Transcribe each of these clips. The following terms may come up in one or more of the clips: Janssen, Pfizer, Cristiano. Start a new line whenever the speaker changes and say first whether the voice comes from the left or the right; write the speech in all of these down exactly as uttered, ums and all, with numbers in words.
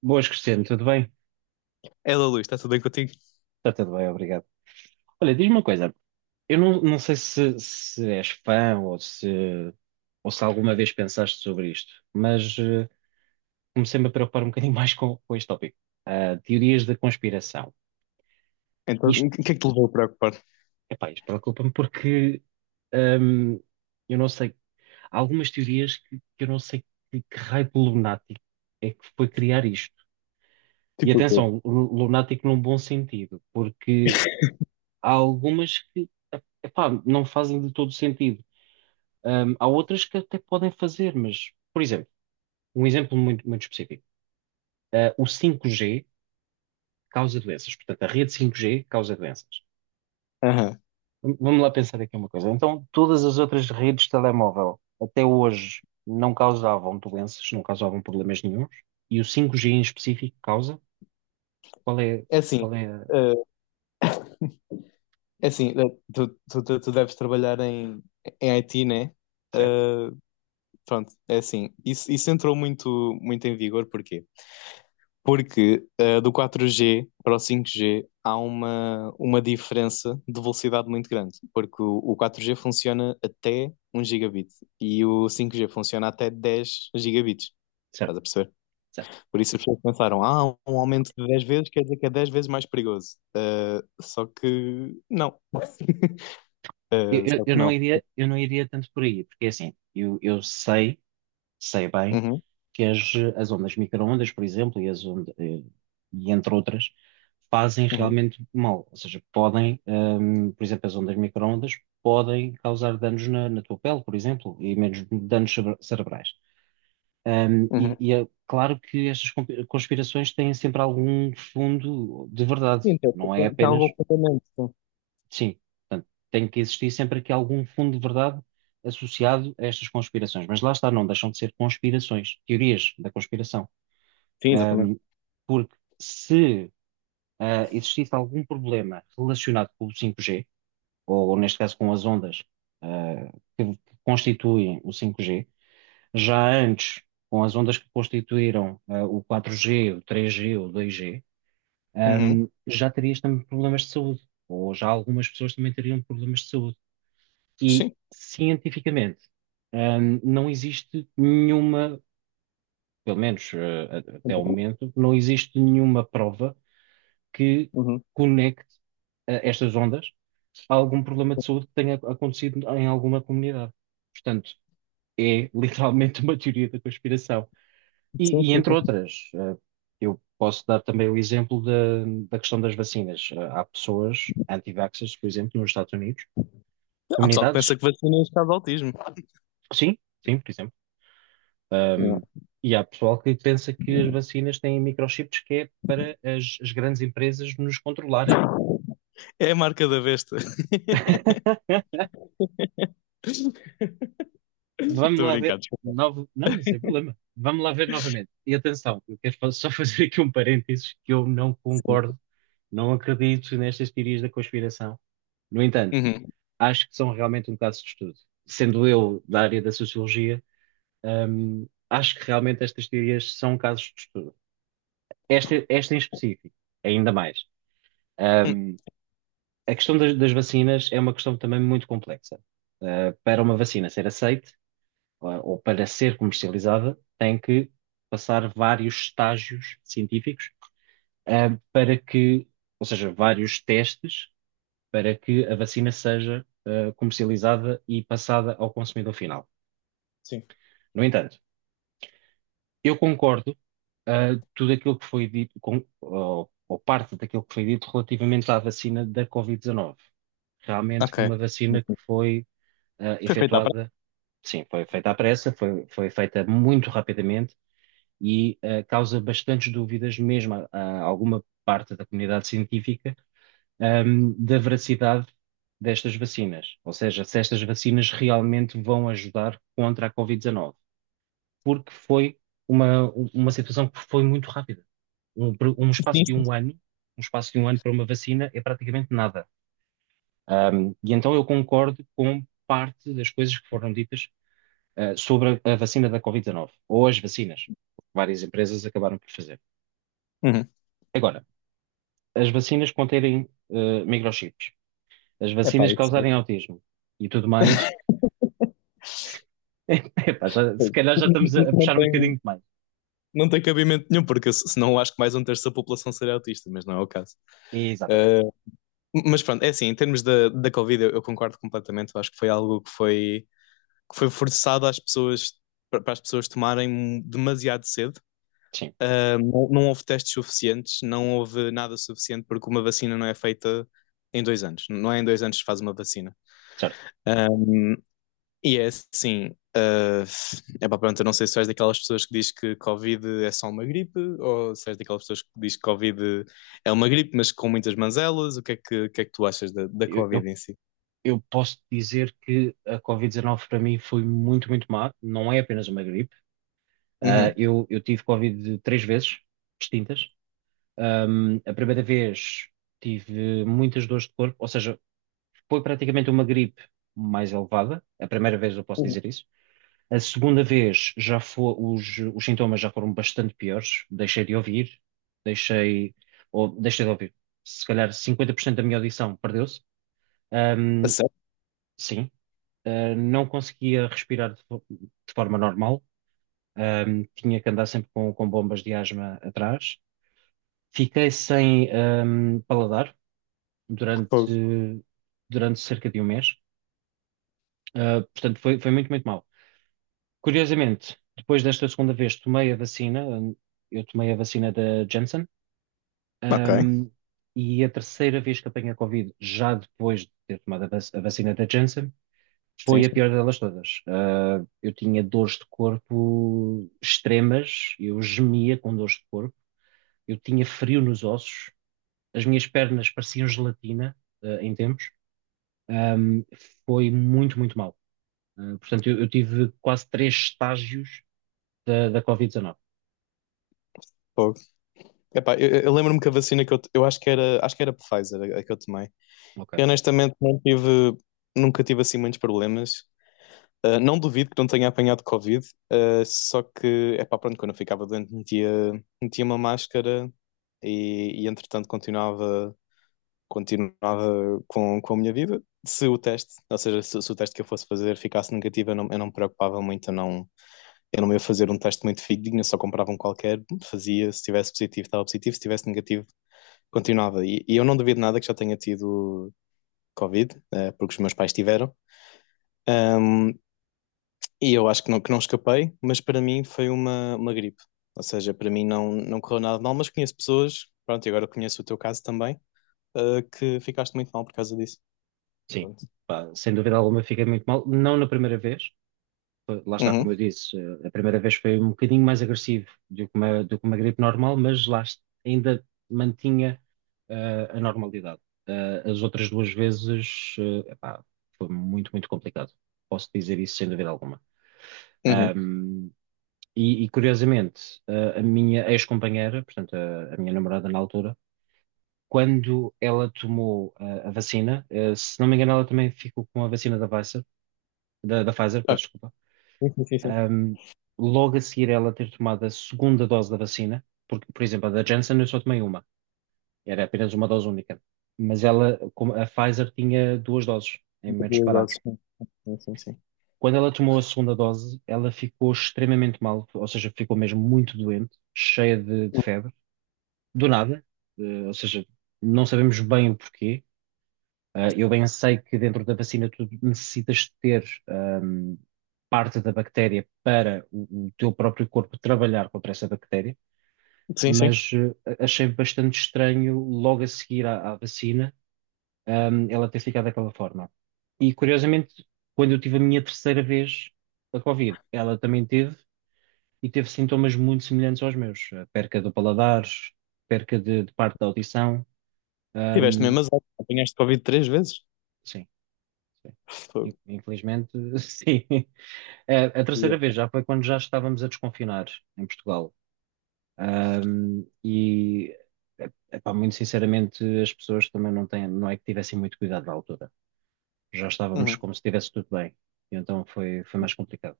right: Boas, Cristiano, tudo bem?
left: Ela, Luís, está tudo bem contigo?
right: Está tudo bem, obrigado. Olha, diz-me uma coisa, eu não, não sei se, se és fã ou se, ou se alguma vez pensaste sobre isto, mas eh, comecei-me a preocupar um bocadinho mais com, com este tópico. Ah, teorias da conspiração.
left: Então, o
right: Isto,
left: que é que te levou a preocupar?
right: Epá, isto preocupa-me porque ahm, eu não sei, há algumas teorias que, que eu não sei que, que raio de lunático é que foi criar isto. E
left: Tipo o quê?
right: atenção, lu- lunático num bom sentido, porque... Há algumas que, epá, não fazem de todo sentido. Ahm, há outras que até podem fazer, mas, por exemplo, um exemplo muito, muito específico. Ah, o cinco G causa doenças. Portanto, a rede cinco G causa doenças.
left: Aham.
right: V- Vamos lá pensar aqui uma coisa. Então, todas as outras redes de telemóvel até hoje não causavam doenças, não causavam problemas nenhuns. E o cinco G em específico causa? Qual é,
left: É assim,
right: qual é a-
left: eh, é assim, eh, tu, tu, tu, tu deves trabalhar em, em I T, né?
right: Certo,
left: Eh, pronto, é assim. Isso, isso entrou muito, muito em vigor, porquê? Porque eh, do quatro G para o cinco G há uma, uma diferença de velocidade muito grande, porque o, o quatro G funciona até um gigabit e o cinco G funciona até dez gigabits.
right: certo,
left: Estás a perceber?
right: certo.
left: Por isso as pessoas pensaram, ah, um aumento de dez vezes quer dizer que é dez vezes mais perigoso. Eh, só que não.
right: Eu,
left: Eh,
right: eu-
left: só
right: eu
left: que
right: não
left: não.
right: iria, eu não iria tanto por aí, porque é assim, eu, eu sei, sei bem
left: Uhum,
right: que as, as ondas micro-ondas, por exemplo, e, as ondas, eh, e entre outras, fazem
left: uhum,
right: realmente mal. Ou seja, podem, hum, por exemplo, as ondas micro-ondas podem causar danos na, na tua pele, por exemplo, e menos danos cere- cerebrais. Hum, e,
left: uhum.
right: e é claro que estas compi- conspirações têm sempre algum fundo de verdade,
left: Sim, tem,
right: não é
left: tem- tem
right: apenas,
left: algum fundamento. Sim,
right: sim, portanto, tem que existir sempre aqui algum fundo de verdade associado a estas conspirações. Mas lá está, não deixam de ser conspirações, teorias da conspiração.
left: sim, exatamente.
right: Hum, Porque se ah, existisse algum problema relacionado com o cinco G, ou ou neste caso com as ondas ah, que, que constituem o cinco G, já antes, com as ondas que constituíram ah, o quatro G, o três G, ou o dois G,
left: Uhum,
right: ahm, já terias também problemas de saúde, ou já algumas pessoas também teriam problemas de saúde. E
left: sim.
right: cientificamente, ahm, não existe nenhuma, pelo menos eh, a- até ao momento, não existe nenhuma prova que
left: Uhum.
right: conecte eh, estas ondas a algum problema de saúde que tenha acontecido em alguma comunidade. Portanto, é literalmente uma teoria da conspiração.
left: Sim,
right: E, e
left: sim,
right: entre
left: sim.
right: outras, eh, eu posso dar também o exemplo da, da questão das vacinas. Eh, Há pessoas anti-vaxxers, por exemplo, nos Estados Unidos,
left: Há pessoal que pensa
right: comunidades,
left: que vacina é um caso de autismo.
right: sim, sim, por exemplo.
left: Não,
right: Ahm, e há pessoal que pensa que as vacinas têm microchips que é para as as grandes empresas nos controlarem.
left: é a marca da besta.
right: Vamos
left: Estou a
right: lá ver.
left: brincar. Desculpa.
right: Novo... Não, sem problema. Vamos lá ver novamente. E atenção, eu quero fa- só fazer aqui um parênteses que eu não
left: Sim,
right: concordo, não acredito nestas teorias da conspiração. No entanto,
left: uhum.
right: acho que são realmente um caso de estudo. Sendo eu da área da sociologia, hum, acho que realmente estas teorias são casos de estudo. Esta, esta em específico, ainda mais.
left: Hum.
right: Hum, a questão das, das vacinas é uma questão também muito complexa. Uh, para uma vacina ser aceite, ah, ou para ser comercializada, tem que passar vários estágios científicos, ah, para que, ou seja, vários testes para que a vacina seja, ah, comercializada e passada ao consumidor final.
left: Sim.
right: No entanto, eu concordo, ah, tudo aquilo que foi dito, com, ou, ou parte daquilo que foi dito relativamente à vacina da Covid dezenove. Realmente
left: Ok.
right: foi uma vacina que
left: Enfim.
right: foi, ah,
left: Foi feita à
right: efetuada.
left: prática.
right: Sim, foi feita à pressa, foi, foi feita muito rapidamente e eh, causa bastantes dúvidas, mesmo a, a alguma parte da comunidade científica, ahm, da veracidade destas vacinas. Ou seja, se estas vacinas realmente vão ajudar contra a Covid dezenove, porque foi uma, uma situação que foi muito rápida. Um, um espaço
left: Sim,
right: de
left: sim.
right: um ano, um espaço de um ano para uma vacina é praticamente nada. Ahm, e então eu concordo com parte das coisas que foram ditas, eh, sobre a, a vacina da Covid dezenove, ou as vacinas, várias empresas acabaram por fazer.
left: Uhum.
right: Agora, as vacinas conterem eh, microchips, as
left: Epá,
right: vacinas
left: isso
right: causarem autismo e tudo mais, epá, já- se calhar já estamos a, a
left: não
right: puxar um
left: tem,
right: bocadinho demais.
left: não tem cabimento nenhum, porque se- senão acho que mais um terço da população seria autista, mas não é o caso.
right: Exatamente,
left: Eh, mas pronto, é assim, em termos da, da Covid, eu, eu concordo completamente. Eu acho que foi algo que foi, que foi forçado às pessoas, para as pessoas tomarem demasiado cedo.
right: sim,
left: Não, não houve testes suficientes, não houve nada suficiente, porque uma vacina não é feita em dois anos. Não é em dois anos que se faz uma vacina.
right: certo.
left: Ah, e é assim, ah, é para pronto, eu não sei se és daquelas pessoas que diz que Covid é só uma gripe, ou se és daquelas pessoas que diz que Covid é uma gripe, mas com muitas manzelas. O que é que, o que é que tu achas da, da
right: Eu, eu,
left: Covid em si?
right: eu posso dizer que a Covid dezenove para mim foi muito, muito má, não é apenas uma gripe. Ah,
left: Uhum.
right: eu, eu tive Covid três vezes distintas. Ahm, a primeira vez tive muitas dores de corpo, ou seja, foi praticamente uma gripe mais elevada. A primeira vez eu posso
left: Uhum.
right: dizer isso. A segunda vez já foi, os, os sintomas já foram bastante piores. Deixei de ouvir, deixei, ou deixei de ouvir. Se calhar cinquenta por cento da minha audição perdeu-se.
left: A
right: Ahm,
left: sério?
right: sim. Ah, não conseguia respirar de, fo- de forma normal. Ahm, tinha que andar sempre com, com bombas de asma atrás. Fiquei sem, ahm, paladar
left: Fogo.
right: durante, durante cerca de um mês. Ah, portanto, foi, foi muito, muito mal. Curiosamente, depois desta segunda vez tomei a vacina, hum, eu tomei a vacina da Janssen,
left: Ok,
right: ahm, e a terceira vez que apanhei a Covid, já depois de ter tomado a vac- a vacina da Janssen,
left: sim,
right: foi a
left: sim.
right: pior delas todas. Ah, eu tinha dores de corpo extremas, eu gemia com dores de corpo, eu tinha frio nos ossos, as minhas pernas pareciam gelatina, ah, em tempos. Ahm, Foi muito, muito mal. Ah, portanto, eu, eu tive quase três estágios da, da Covid dezenove.
left: Fogo. Epá, eu, eu lembro-me que a vacina que eu, eu acho que era, acho que era Pfizer, a, a que eu tomei.
right: Ok.
left: Eu honestamente não tive, nunca tive assim muitos problemas. Ah, não duvido que não tenha apanhado Covid, ah, só que, é pá, pronto, quando eu ficava doente metia, metia uma máscara e, e, entretanto continuava, continuava com, com a minha vida. Se o teste, ou seja, se, se o teste que eu fosse fazer ficasse negativo, eu não, eu não me preocupava muito, eu não, eu não ia fazer um teste muito fidedigno, eu só comprava um qualquer, fazia, se tivesse positivo estava positivo, se tivesse negativo continuava. E, e eu não duvido nada que já tenha tido Covid, eh, porque os meus pais tiveram. Ahm, e eu acho que não, que não, escapei, mas para mim foi uma, uma gripe. Ou seja, para mim não, não correu nada de mal, mas conheço pessoas, pronto, e agora conheço o teu caso também, eh, que ficaste muito mal por causa disso.
right: Sim,
left: Pronto.
right: pá, sem dúvida alguma fiquei muito mal. Não na primeira vez. Foi- lá está, como eu
left: Uhum,
right: disse, eh, a primeira vez foi um bocadinho mais agressivo do que uma, do que uma gripe normal, mas lá est- ainda mantinha eh, a normalidade. Eh, as outras duas vezes, eh, epá, foi muito, muito complicado. Posso dizer isso sem dúvida alguma.
left: uhum.
right: Ahm, e, e, Curiosamente, eh, a minha ex-companheira, portanto, a, a minha namorada na altura, quando ela tomou eh, a vacina, eh, se não me engano, ela também ficou com a vacina da Pfizer da, da Pfizer,
left: Ah,
right: peço desculpa,
left: sim, sim, sim. Sim.
right: ahm, logo a seguir ela ter tomado a segunda dose da vacina, porque, por exemplo, a da Janssen eu só tomei uma, era apenas uma dose única, mas ela, como a Pfizer tinha duas doses em momentos
left: Duas
right: separados.
left: doses, sim. Sim, sim, sim.
right: Quando ela tomou a segunda dose, ela ficou extremamente mal, ou seja, ficou mesmo muito doente, cheia de, de febre, do nada, eh, ou seja, não sabemos bem o porquê. Ah, eu bem sei que dentro da vacina tu necessitas ter ahm, parte da bactéria para o, o teu próprio corpo trabalhar contra essa bactéria,
left: Sim, sim.
right: mas eh, achei bastante estranho logo a seguir à, à vacina, ahm, ela ter ficado daquela forma. E curiosamente, quando eu tive a minha terceira vez da Covid, ela também teve e teve sintomas muito semelhantes aos meus, eh, perca do paladar, perca de, de parte da audição,
left: Tiveste
right: ahm,
left: mesmo azar. Apanhaste Covid três vezes.
right: sim. Sim. In-
left: Fogo.
right: Infelizmente, sim. A, a terceira
left: Yeah.
right: vez já foi quando já estávamos a desconfinar em Portugal. Ahm, e, eh, Epá, muito sinceramente, as pessoas também não têm, não é que tivessem muito cuidado na altura. Já estávamos
left: Uhum.
right: como se estivesse tudo bem. E então foi, foi, mais complicado.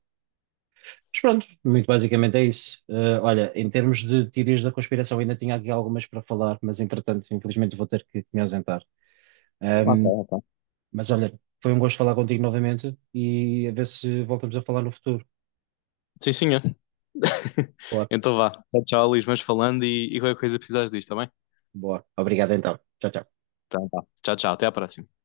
right: Mas pronto, muito basicamente é isso. Ah, olha, em termos de teorias da conspiração, ainda tinha aqui algumas para falar, mas entretanto, infelizmente, vou ter que me ausentar.
left: Ok,
right: Ahm,
left: ok.
right: Mas olha, foi um gosto falar contigo novamente e a ver se voltamos a falar no futuro.
left: Sim, senhor.
right: Boa,
left: Então vá. Tchau, Luís. Mas falando e, e qualquer coisa precisares disto, tá bem?
right: boa. Obrigado então. Tchau, tchau.
left: Então tá. Tchau, tchau. Até a próxima.